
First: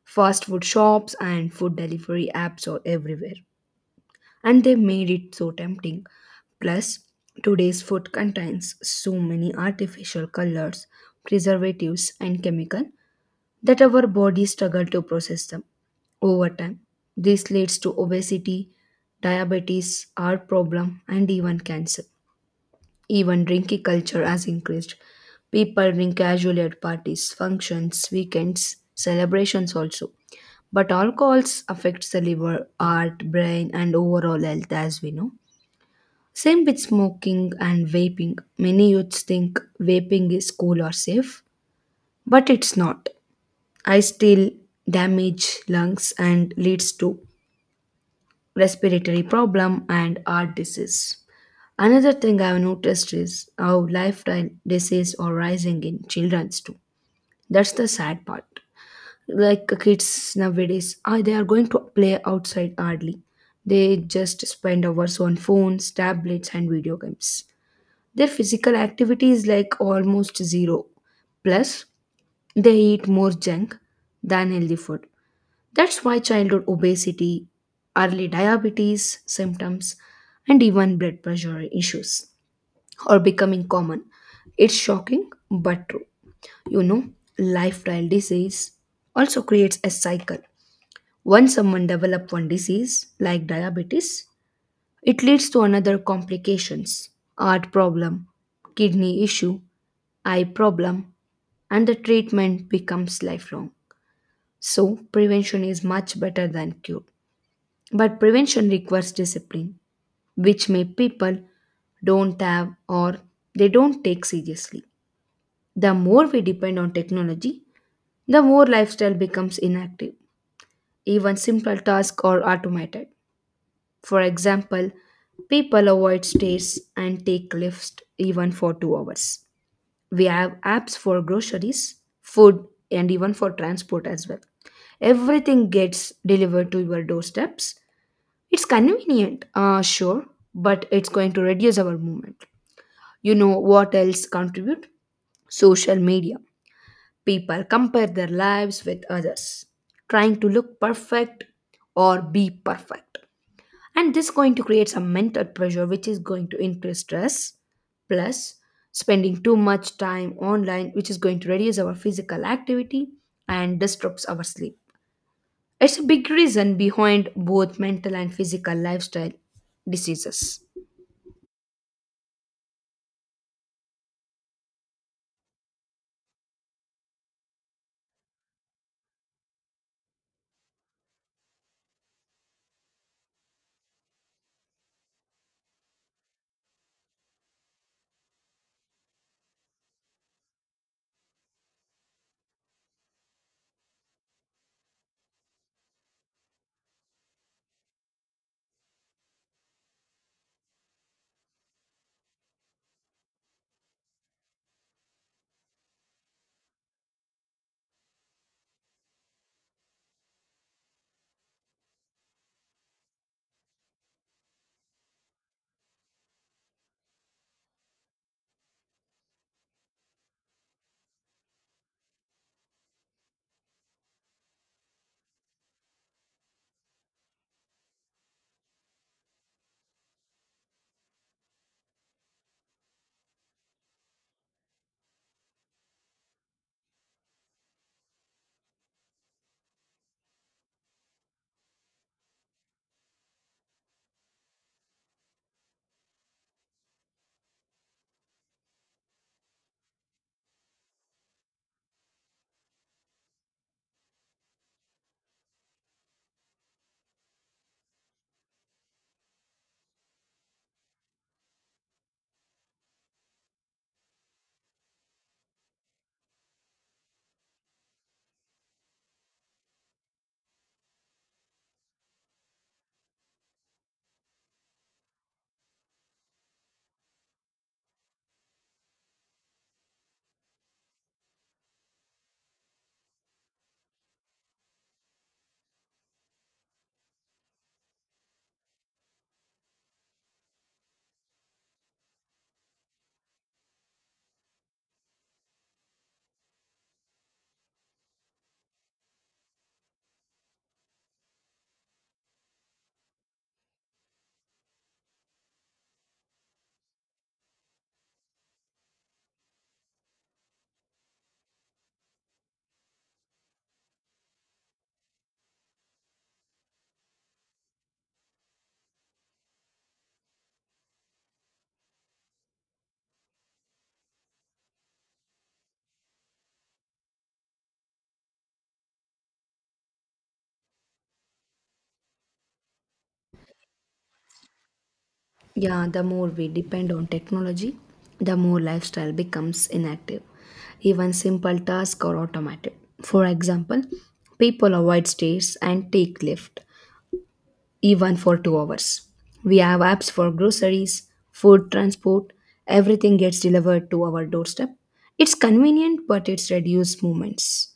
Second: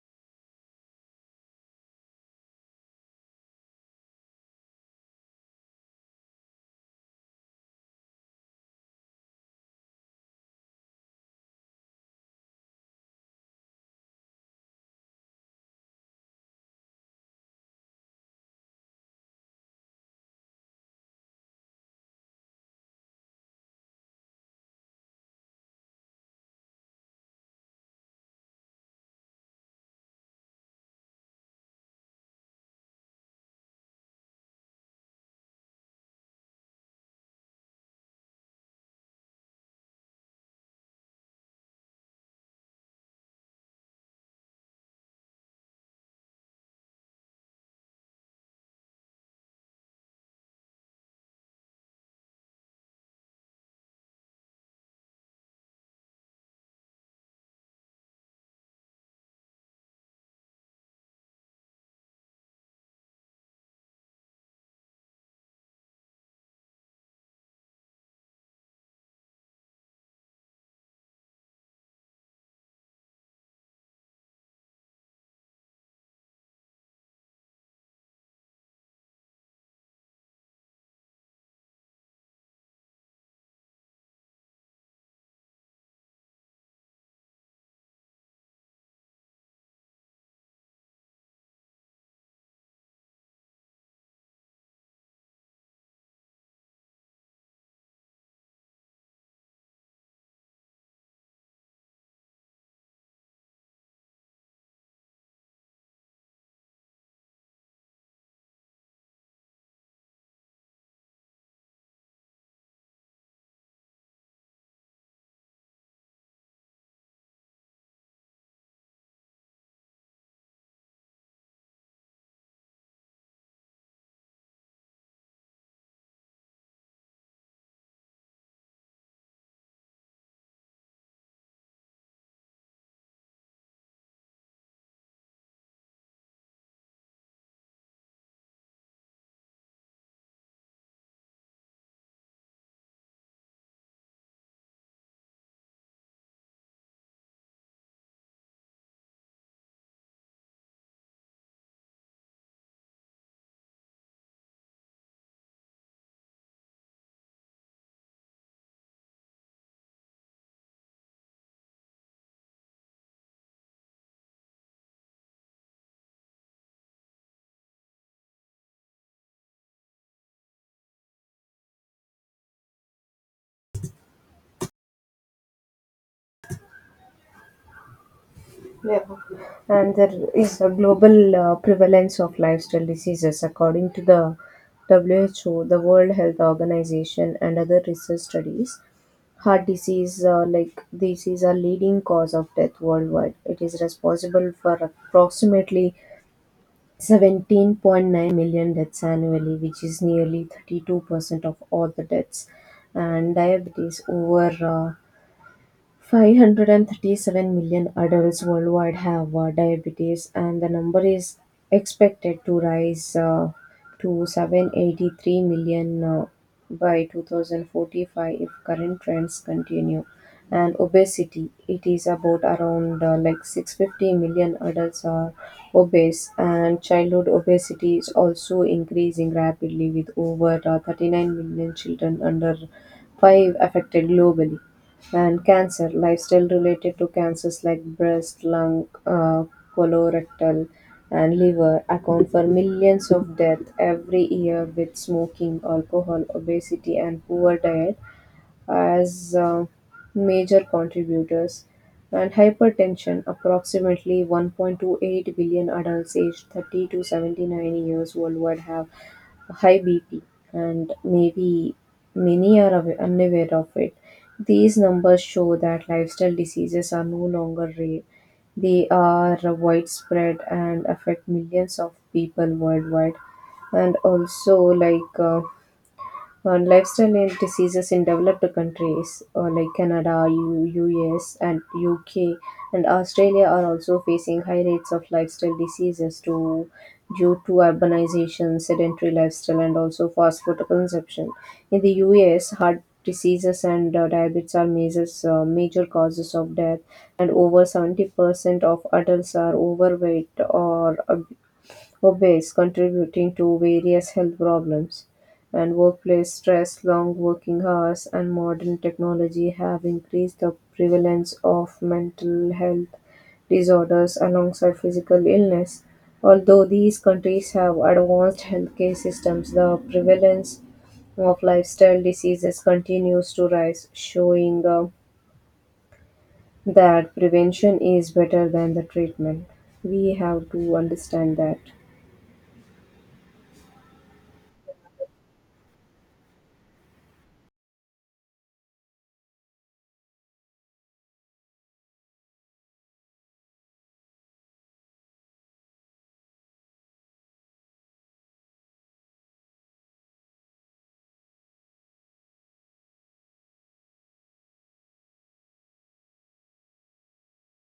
Fast food shops and food delivery apps are everywhere, and they made it so tempting. Plus, today's food contains so many artificial colors, preservatives, and chemicals that our bodies struggle to process them over time. This leads to obesity, diabetes, heart problem, and even cancer. Even drinking culture has increased. People drink casually at parties, functions, weekends, celebrations also. But alcohols affects the liver, heart, brain and overall health as we know. Same with smoking and vaping. Many youths think vaping is cool or safe, but it's not. I still damage lungs and leads to respiratory problem and heart disease. Another thing I've noticed is how lifestyle diseases are rising in children's too. That's the sad part. Like kids nowadays, they are going to play outside hardly. They just spend hours on phones, tablets, and video games. Their physical activity is like almost zero. Plus, they eat more junk than healthy food. That's why childhood obesity, early diabetes symptoms, and even blood pressure issues or becoming common. It's shocking but true. You know, lifestyle disease also creates a cycle. Once someone develops one disease like diabetes, it leads to another complications, heart problem, kidney issue, eye problem, and the treatment becomes lifelong. So, prevention is much better than cure. But prevention requires discipline, which may people don't have or they don't take seriously. The more we depend on technology, the more lifestyle becomes inactive. Even simple tasks are automated. For example, people avoid stairs and take lifts even for two hours. We have apps for groceries, food, and even for transport as well. Everything gets delivered to your doorsteps. It's convenient, sure, but it's going to reduce our movement. You know what else contribute? Social media. People compare their lives with others, trying to look perfect or be perfect. And this going to create some mental pressure which is going to increase stress plus spending too much time online which is going to reduce our physical activity and disrupts our sleep. It's a big reason behind both mental and physical lifestyle diseases. And there is a global prevalence of lifestyle diseases, according to the WHO, the World Health Organization, and other research studies. Heart disease, like this, is a leading cause of death worldwide. It is responsible for approximately 17.9 million deaths annually, which is nearly 32% of all the deaths. And diabetes, over 537 million adults worldwide have diabetes, and the number is expected to rise to 783 million by 2045 if current trends continue. And obesity, it is about around like 650 million adults are obese, and childhood obesity is also increasing rapidly with over 39 million children under 5 affected globally. And cancer, lifestyle related to cancers like breast, lung, colorectal, and liver account for millions of deaths every year, with smoking, alcohol, obesity, and poor diet as major contributors. And hypertension, approximately 1.28 billion adults aged 30 to 79 years worldwide have high BP, and maybe many are unaware of it. These numbers show that lifestyle diseases are no longer rare. They are widespread and affect millions of people worldwide. And also, like, on lifestyle and diseases in developed countries, like Canada, US, and UK, and Australia are also facing high rates of lifestyle diseases to, due to urbanization, sedentary lifestyle, and also fast food consumption. In the US, heart diseases and diabetes are measures, major causes of death, and over 70% of adults are overweight or obese, contributing to various health problems. And workplace stress, long working hours, and modern technology have increased the prevalence of mental health disorders alongside physical illness. Although these countries have advanced healthcare systems, the prevalence of lifestyle diseases continues to rise, showing that prevention is better than the treatment. We have to understand that. Yeah, the more we depend on technology, the more lifestyle becomes inactive. Even simple tasks are automated. For example, people avoid stairs and take lift, even for two hours. We have apps for groceries, food transport, everything gets delivered to our doorstep. It's convenient, but it's reduced movements.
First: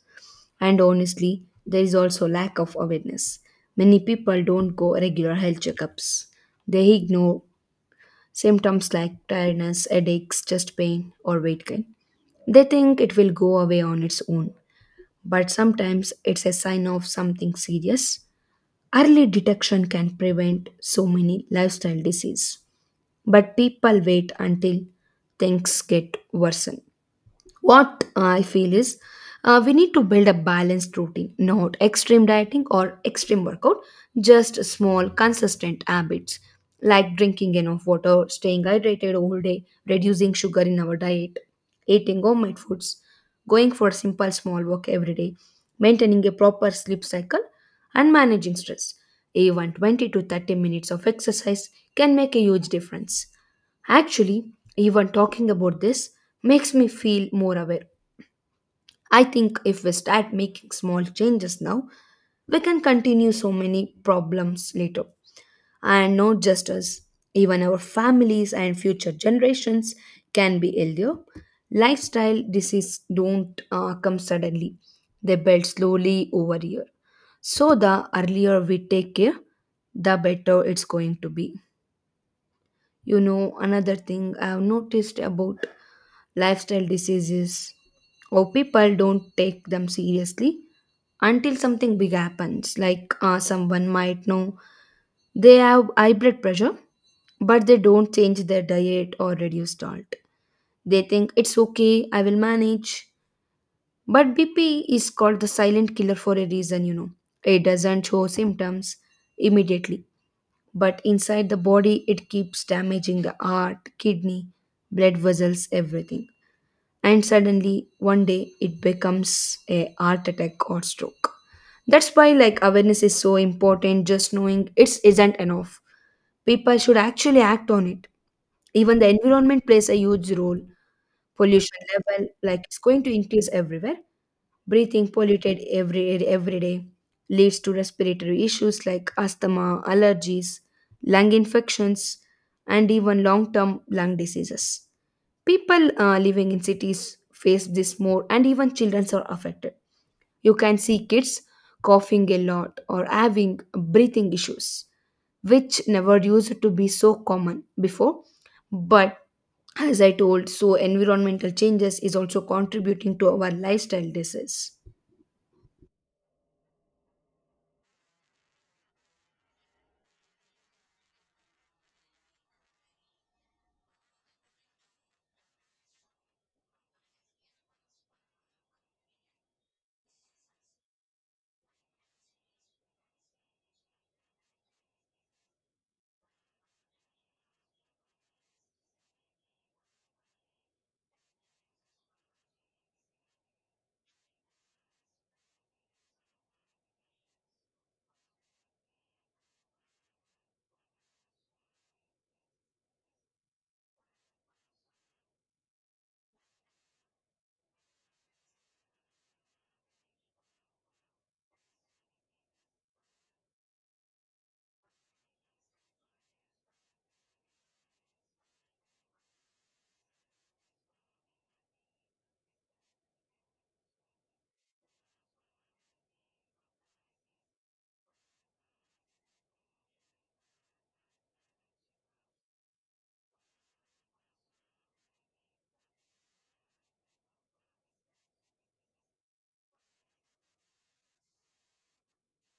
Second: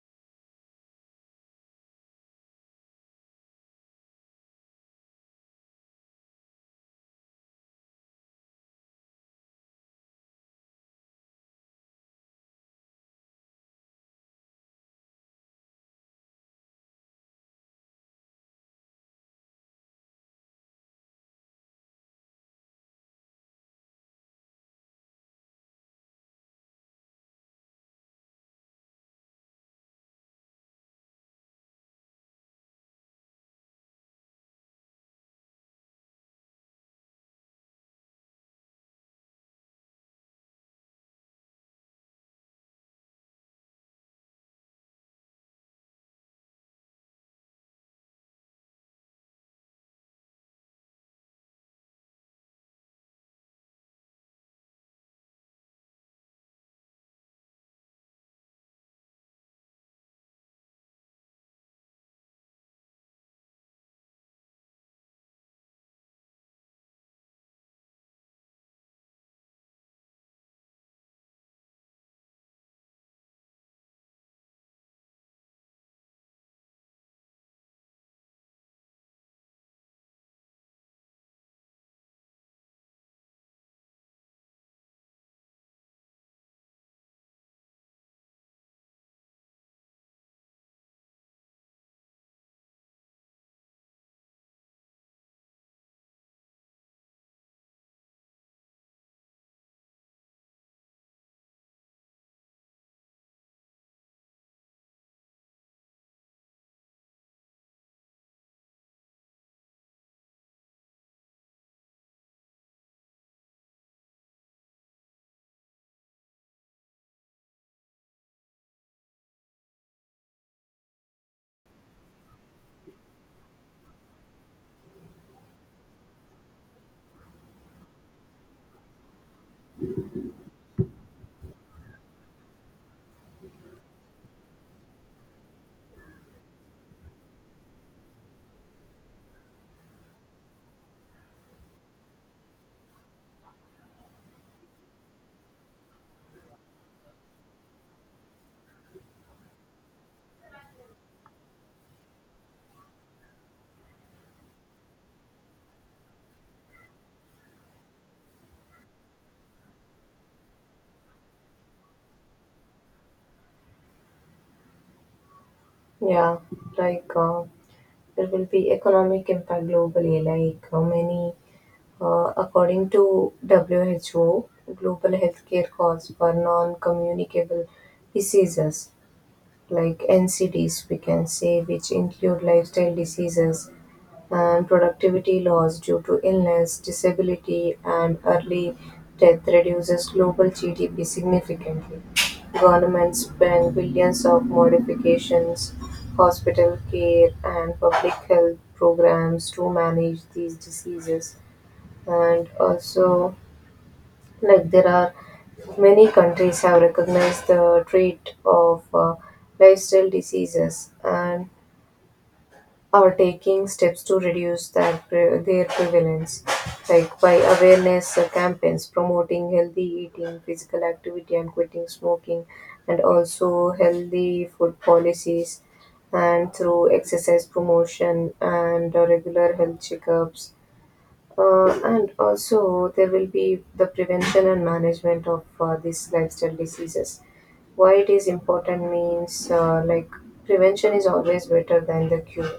And honestly, there is also lack of awareness. Many people don't go regular health checkups. They ignore symptoms like tiredness, headaches, chest pain, or weight gain. They think it will go away on its own, but sometimes it's a sign of something serious. Early detection can prevent so many lifestyle diseases, but people wait until things get worse. What I feel is we need to build a balanced routine, not extreme dieting or extreme workout, just small, consistent habits like drinking enough water, staying hydrated all day, reducing sugar in our diet, eating homemade foods, going for a simple small walk every day, maintaining a proper sleep cycle, and managing stress. Even 20 to 30 minutes of exercise can make a huge difference. Actually, even talking about this makes me feel more aware. I think if we start making small changes now, we can continue so many problems later. And not just us, even our families and future generations can be healthier. Lifestyle disease don't come suddenly, they build slowly over year. So the earlier we take care, the better it's going to be. You know, another thing I've noticed about lifestyle diseases, or people don't take them seriously until something big happens. Like someone might know they have high blood pressure, but they don't change their diet or reduce salt. They think it's okay, I will manage. But BP is called the silent killer for a reason, you know. It doesn't show symptoms immediately, but inside the body, it keeps damaging the heart, kidney, blood vessels, everything, and suddenly one day it becomes a heart attack or stroke. That's why, like, awareness is so important. Just knowing it isn't enough, people should actually act on it. Even the environment plays a huge role. Pollution level, like, it's going to increase everywhere. Breathing polluted every day leads to respiratory issues like asthma, allergies, lung infections, and even long term lung diseases. People living in cities face this more, and even children are affected. You can see kids coughing a lot or having breathing issues, which never used to be so common before. But as I told, so environmental changes is also contributing to our lifestyle disease. Yeah, like, there will be economic impact globally. Like how many, according to WHO, global healthcare costs for non-communicable diseases, like NCDs, we can say, which include lifestyle diseases, and productivity loss due to illness, disability, and early death reduces global GDP significantly. Governments spend billions of modifications, hospital care, and public health programs to manage these diseases. And also, like, there are many countries have recognized the trait of lifestyle diseases and or taking steps to reduce their prevalence, like by awareness campaigns promoting healthy eating, physical activity, and quitting smoking, and also healthy food policies, and through exercise promotion and regular health checkups. And also, there will be the prevention and management of these lifestyle diseases. Why it is important means, like, prevention is always better than the cure.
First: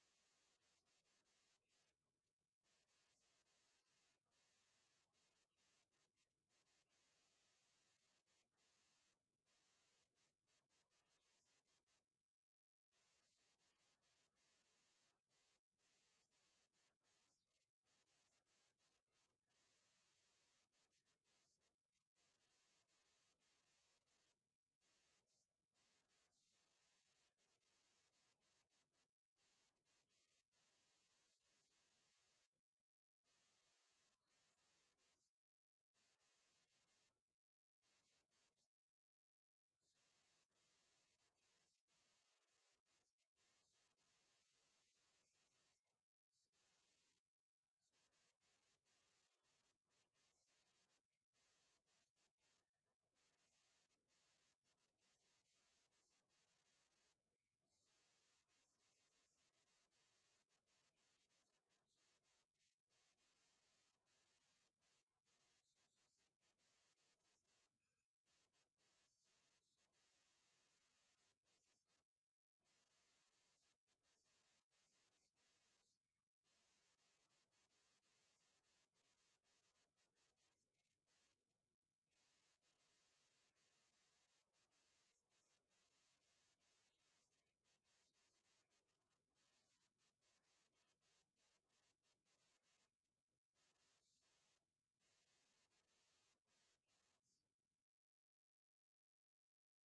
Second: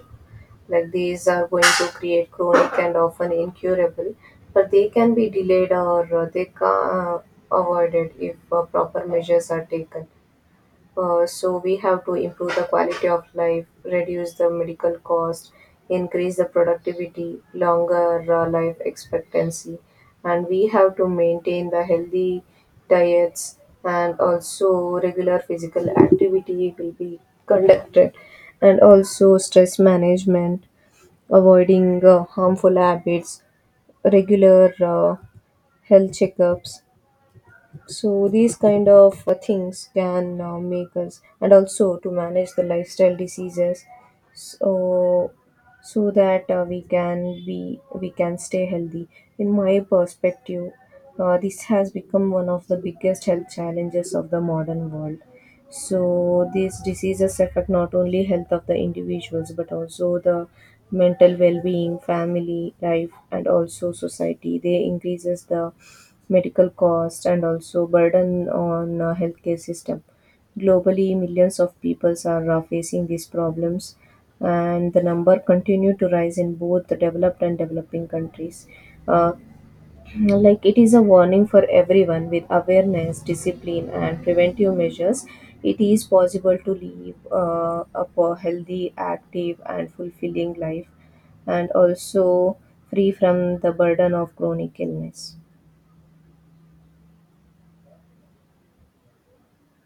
Like these are going to create chronic and often incurable, but they can be delayed or they can avoided if proper measures are taken. So we have to improve the quality of life, reduce the medical cost, increase the productivity, longer life expectancy. And we have to maintain the healthy diets, and also regular physical activity will be conducted, and also stress management, avoiding harmful habits, regular health checkups. So these kind of things can make us, and also to manage the lifestyle diseases, so so that we can stay healthy. In my perspective, this has become one of the biggest health challenges of the modern world. So these diseases affect not only health of the individuals but also the mental well-being, family life, and also society. They increases the medical cost and also burden on healthcare system. Globally, millions of people are facing these problems, and the number continue to rise in both the developed and developing countries. Uh, like it is a warning for everyone. With awareness, discipline, and preventive measures, it is possible to live a healthy, active, and fulfilling life, and also free from the burden of chronic illness.